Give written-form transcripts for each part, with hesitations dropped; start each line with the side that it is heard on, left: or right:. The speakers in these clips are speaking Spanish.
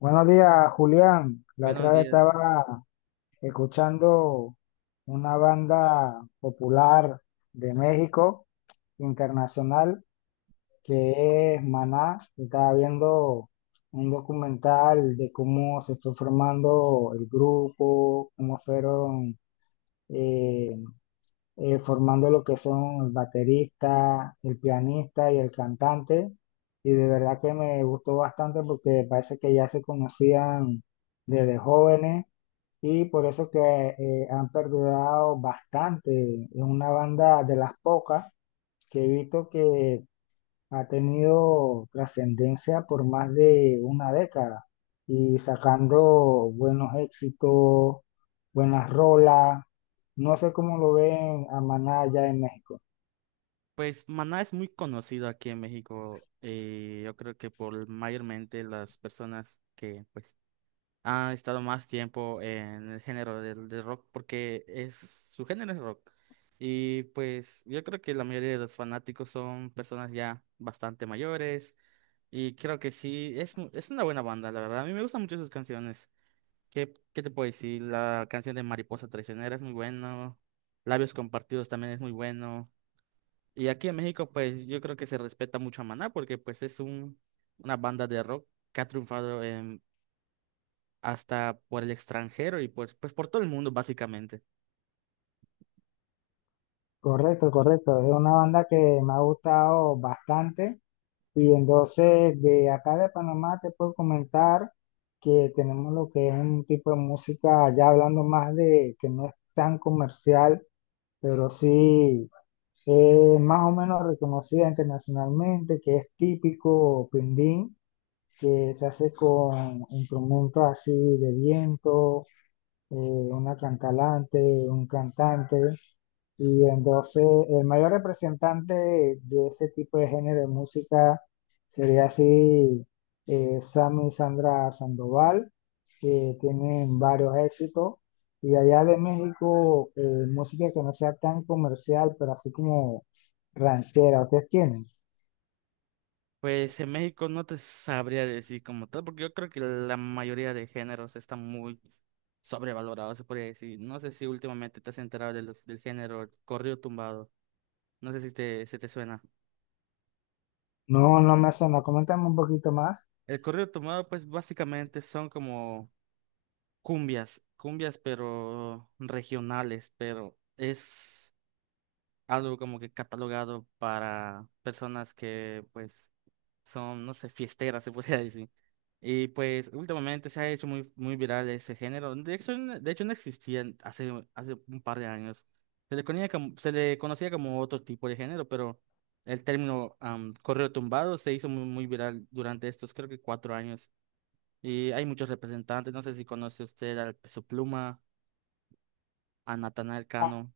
left: Buenos días, Julián. La
right: Buenos
left: otra vez
right: días.
left: estaba escuchando una banda popular de México, internacional, que es Maná. Y estaba viendo un documental de cómo se fue formando el grupo, cómo fueron eh, formando lo que son el baterista, el pianista y el cantante. Y de verdad que me gustó bastante porque parece que ya se conocían desde jóvenes y por eso que han perdurado bastante. Es una banda de las pocas que he visto que ha tenido trascendencia por más de una década y sacando buenos éxitos, buenas rolas. No sé cómo lo ven a Maná allá en México.
right: Pues Maná es muy conocido aquí en México. Yo creo que por mayormente las personas que pues han estado más tiempo en el género del rock, porque es su género es rock. Y pues yo creo que la mayoría de los fanáticos son personas ya bastante mayores. Y creo que sí, es, es una buena banda, la verdad. A mí me gustan mucho sus canciones. ¿Qué te puedo decir? La canción de Mariposa Traicionera es muy buena. Labios Compartidos también es muy bueno. Y aquí en México, pues yo creo que se respeta mucho a Maná porque pues es una banda de rock que ha triunfado hasta por el extranjero y pues por todo el mundo básicamente.
left: Correcto, correcto. Es una banda que me ha gustado bastante. Y entonces de acá de Panamá te puedo comentar que tenemos lo que es un tipo de música, ya hablando más de que no es tan comercial, pero sí es más o menos reconocida internacionalmente, que es típico pindín, que se hace con instrumentos así de viento, una cantalante, un cantante, y entonces el mayor representante de ese tipo de género de música sería así Sammy y Sandra Sandoval, que tienen varios éxitos. Y allá de México, música que no sea tan comercial, pero así como ranchera, ¿ustedes tienen?
right: Pues en México no te sabría decir como tal, porque yo creo que la mayoría de géneros están muy sobrevalorados, se podría decir. No sé si últimamente te has enterado de del género corrido tumbado. No sé si te, se te suena.
left: No, no me suena, coméntame un poquito más.
right: El corrido tumbado, pues básicamente son como cumbias pero regionales, pero es algo como que catalogado para personas que pues son, no sé, fiesteras, se podría decir. Y pues últimamente se ha hecho muy viral ese género. De hecho, de hecho no existía hace un par de años. Se le conocía como otro tipo de género, pero el término correo tumbado se hizo muy viral durante estos, creo que 4 años. Y hay muchos representantes, no sé si conoce usted al Peso Pluma a Natanael Cano.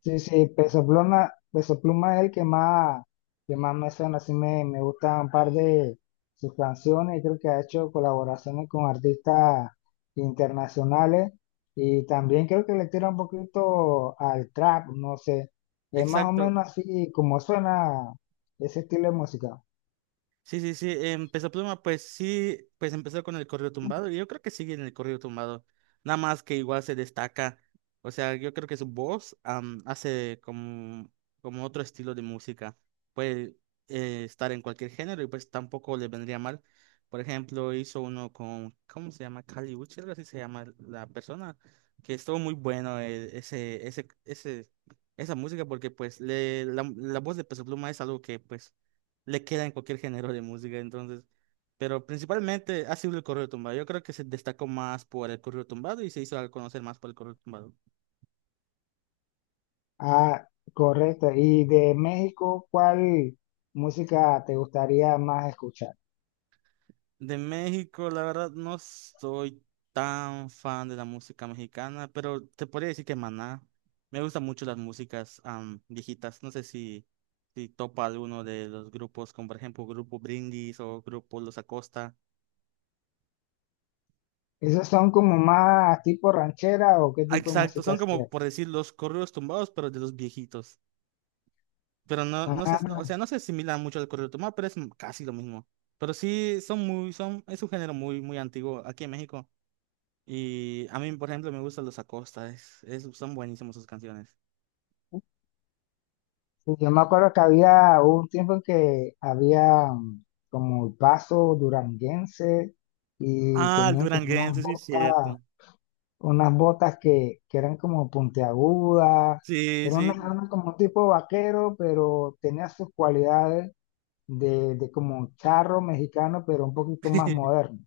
left: Sí, sí, Peso Pluma, Peso Pluma es el que más me suena, así me, me gusta un par de sus canciones, creo que ha hecho colaboraciones con artistas internacionales y también creo que le tira un poquito al trap, no sé, es más o
right: Exacto.
left: menos así como suena ese estilo de música.
right: Sí, sí, sí, empezó Pluma, pues sí, pues empezó con el corrido tumbado y yo creo que sigue en el corrido tumbado, nada más que igual se destaca, o sea, yo creo que su voz hace como, como otro estilo de música, puede estar en cualquier género y pues tampoco le vendría mal, por ejemplo, hizo uno con, ¿cómo se llama? Kali Uchis, algo así se llama la persona, que estuvo muy bueno ese, esa música porque pues la voz de Peso Pluma es algo que pues le queda en cualquier género de música, entonces. Pero principalmente ha sido el corrido tumbado. Yo creo que se destacó más por el corrido tumbado y se hizo al conocer más por el corrido tumbado.
left: Ah, correcto, y de México, ¿cuál música te gustaría más escuchar?
right: De México, la verdad, no soy tan fan de la música mexicana, pero te podría decir que Maná. Me gustan mucho las músicas viejitas. No sé si, si topa alguno de los grupos, como por ejemplo Grupo Brindis o Grupo Los Acosta.
left: ¿Esos son como más tipo ranchera o qué
right: Ah,
left: tipo de
right: exacto,
left: música
right: son
left: es?
right: como por decir los corridos tumbados, pero de los viejitos. Pero no, no se, no, o
left: Ah,
right: sea, no se asimila mucho al corrido tumbado, pero es casi lo mismo. Pero sí, son muy, son, es un género muy antiguo aquí en México. Y a mí, por ejemplo, me gustan los Acosta, es, son buenísimos sus canciones.
left: sí, yo me acuerdo que había hubo un tiempo en que había como el paso duranguense y
right: Ah, el
left: tenían como
right: duranguense, sí, es cierto.
left: unas botas que eran como puntiagudas,
right: Sí,
left: era una,
right: sí.
left: era como un tipo vaquero, pero tenía sus cualidades de como un charro mexicano, pero un poquito más moderno.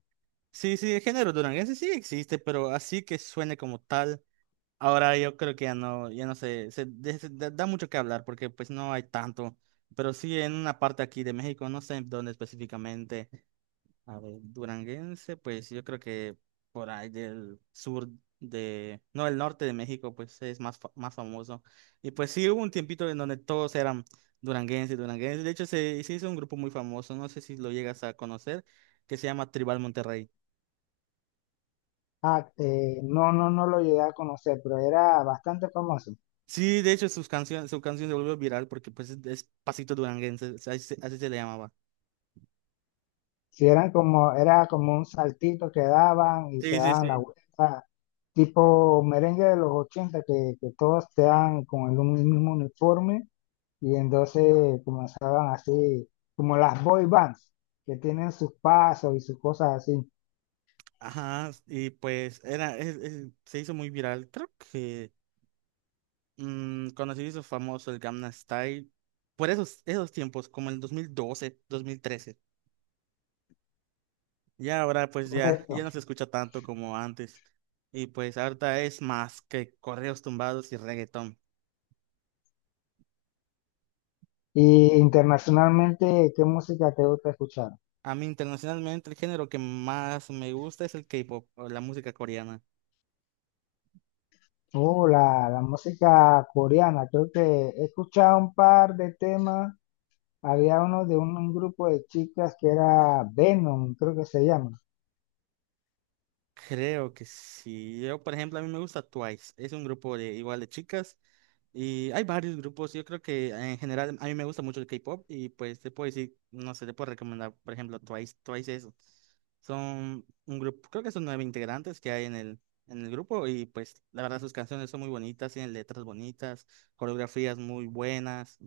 right: Sí, sí, el género duranguense sí existe, pero así que suene como tal. Ahora yo creo que ya no, ya no sé, se, da mucho que hablar porque pues no hay tanto. Pero sí en una parte aquí de México, no sé dónde específicamente. A ver, duranguense, pues yo creo que por ahí del sur de, no, el norte de México, pues es más, más famoso. Y pues sí, hubo un tiempito en donde todos eran duranguenses. De hecho, se hizo un grupo muy famoso, no sé si lo llegas a conocer, que se llama Tribal Monterrey.
left: Ah, no, no, no lo llegué a conocer, pero era bastante famoso.
right: Sí, de hecho, sus canciones, su canción se volvió viral porque pues es pasito duranguense, o sea, así se le llamaba.
left: Si eran como, era como un saltito que daban y se
right: Sí, sí,
left: daban la
right: sí.
left: vuelta, tipo merengue de los 80 que todos te dan con mismo uniforme y entonces comenzaban así, como las boy bands, que tienen sus pasos y sus cosas así,
right: Ajá, y pues era, se hizo muy viral, creo. Mm, cuando se hizo famoso el Gangnam Style, por esos tiempos, como el 2012, 2013. Ya ahora pues ya,
left: correcto.
right: ya no se escucha tanto como antes. Y pues ahorita es más que correos tumbados y reggaetón.
left: Y internacionalmente, ¿qué música te gusta escuchar?
right: A mí internacionalmente el género que más me gusta es el K-pop, o la música coreana.
left: Oh, la música coreana, creo que he escuchado un par de temas. Había uno de un grupo de chicas que era Venom, creo que se llama.
right: Creo que sí. Yo, por ejemplo, a mí me gusta Twice. Es un grupo de igual de chicas. Y hay varios grupos, yo creo que en general a mí me gusta mucho el K-pop y pues te puedo decir, no sé, te puedo recomendar, por ejemplo, Twice eso. Son un grupo, creo que son 9 integrantes que hay en el grupo y pues la verdad sus canciones son muy bonitas, tienen letras bonitas, coreografías muy buenas.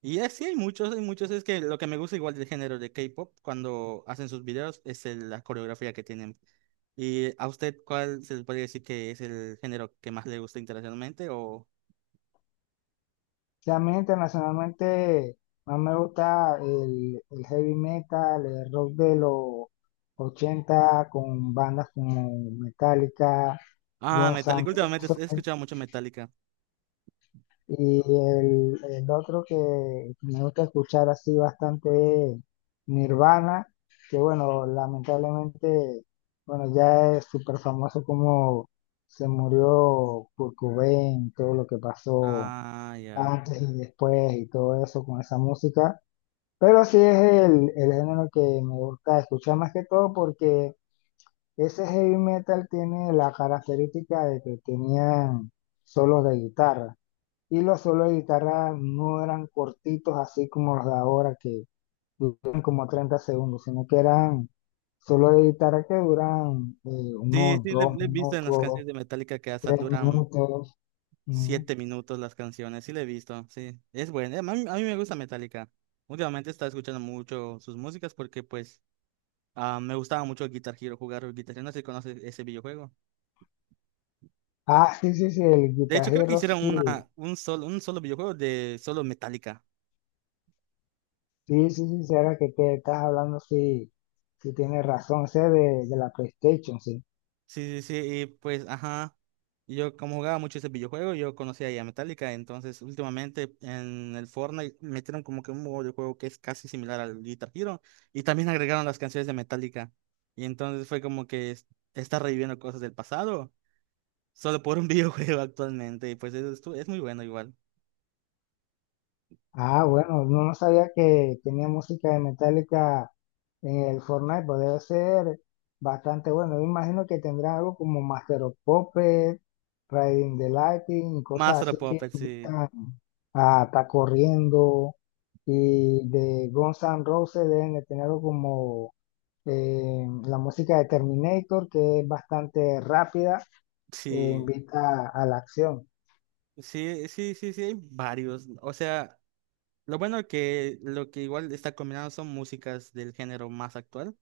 right: Y sí hay muchos, es que lo que me gusta igual del género de K-pop cuando hacen sus videos es la coreografía que tienen. ¿Y a usted cuál se le podría decir que es el género que más le gusta internacionalmente o...
left: También internacionalmente, más me gusta el heavy metal, el rock de los 80 con bandas como Metallica,
right: Ah,
left: Guns
right: Metallica.
left: N'
right: Últimamente he
left: Roses.
right: escuchado mucho Metallica.
left: Y el otro que me gusta escuchar así bastante es Nirvana, que bueno, lamentablemente, bueno, ya es súper famoso como se murió Kurt Cobain, todo lo que pasó
right: Ah, ya.
left: antes y después y todo eso con esa música. Pero sí es el género que me gusta escuchar más que todo porque ese heavy metal tiene la característica de que tenían solos de guitarra. Y los solos de guitarra no eran cortitos así como los de ahora que duran como 30 segundos, sino que eran solos de guitarra que duran
right: Sí,
left: unos
right: sí,
left: dos
right: le he visto en las
left: minutos,
right: canciones de Metallica que hasta
left: tres
right: duran
left: minutos. ¿No?
right: 7 minutos las canciones. Sí, le he visto. Sí, es bueno. A mí me gusta Metallica. Últimamente estaba escuchando mucho sus músicas porque, pues, ah, me gustaba mucho Guitar Hero, jugar Guitar Hero. No sé si conoces ese videojuego.
left: Ah, sí, sí, sí, el
right: De hecho, creo que
left: guitarrero
right: hicieron
left: sí,
right: un solo videojuego de solo Metallica.
left: sí, sí, sí, sí, ahora que te estás hablando, sí, sí tienes razón, ese de la PlayStation, sí.
right: Sí, sí, sí, y pues, ajá, yo como jugaba mucho ese videojuego, yo conocía ya Metallica, entonces últimamente en el Fortnite metieron como que un modo de juego que es casi similar al Guitar Hero, y también agregaron las canciones de Metallica, y entonces fue como que está reviviendo cosas del pasado, solo por un videojuego actualmente, y pues eso es, muy bueno igual.
left: Ah, bueno, no, no sabía que tenía música de Metallica en el Fortnite, pues debe ser bastante bueno. Yo imagino que tendrá algo como Master of Puppets, Riding the Lightning, y cosas
right: Master of
left: así que
right: Puppets, sí,
left: invitan a estar corriendo. Y de Guns N' Roses deben de tener algo como la música de Terminator, que es bastante rápida e
right: sí,
left: invita a la acción.
right: sí, sí, sí, sí, hay varios, o sea, lo bueno que lo que igual está combinado son músicas del género más actual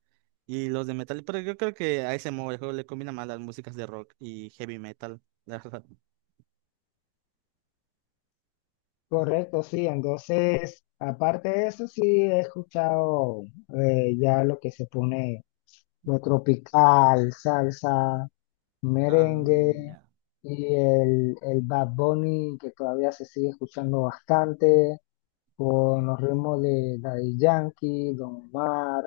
right: y los de metal, pero yo creo que a ese modo el juego le combina más las músicas de rock y heavy metal, la verdad.
left: Correcto, sí. Entonces, aparte de eso, sí he escuchado ya lo que se pone, lo tropical, salsa,
right: Ah,
left: merengue
right: ya.
left: y el Bad Bunny que todavía se sigue escuchando bastante con los ritmos de Daddy Yankee, Don Omar,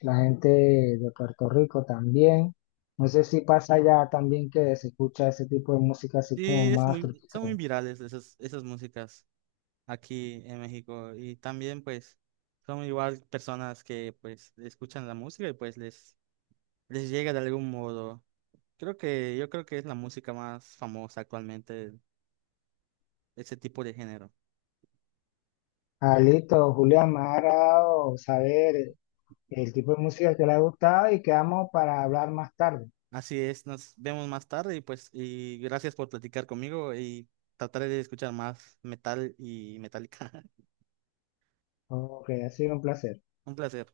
left: la gente de Puerto Rico también. No sé si pasa ya también que se escucha ese tipo de música así
right: Sí,
left: como
right: es
left: más
right: muy, son muy
left: tropical.
right: virales esas músicas aquí en México y también pues son igual personas que pues escuchan la música y pues les llega de algún modo. Creo que yo creo que es la música más famosa actualmente, ese tipo de género.
left: Ah, listo, Julián, me ha agradado saber el tipo de música que le ha gustado y quedamos para hablar más tarde.
right: Así es, nos vemos más tarde y pues y gracias por platicar conmigo y trataré de escuchar más metal y metálica.
left: Ok, ha sido un placer.
right: Un placer.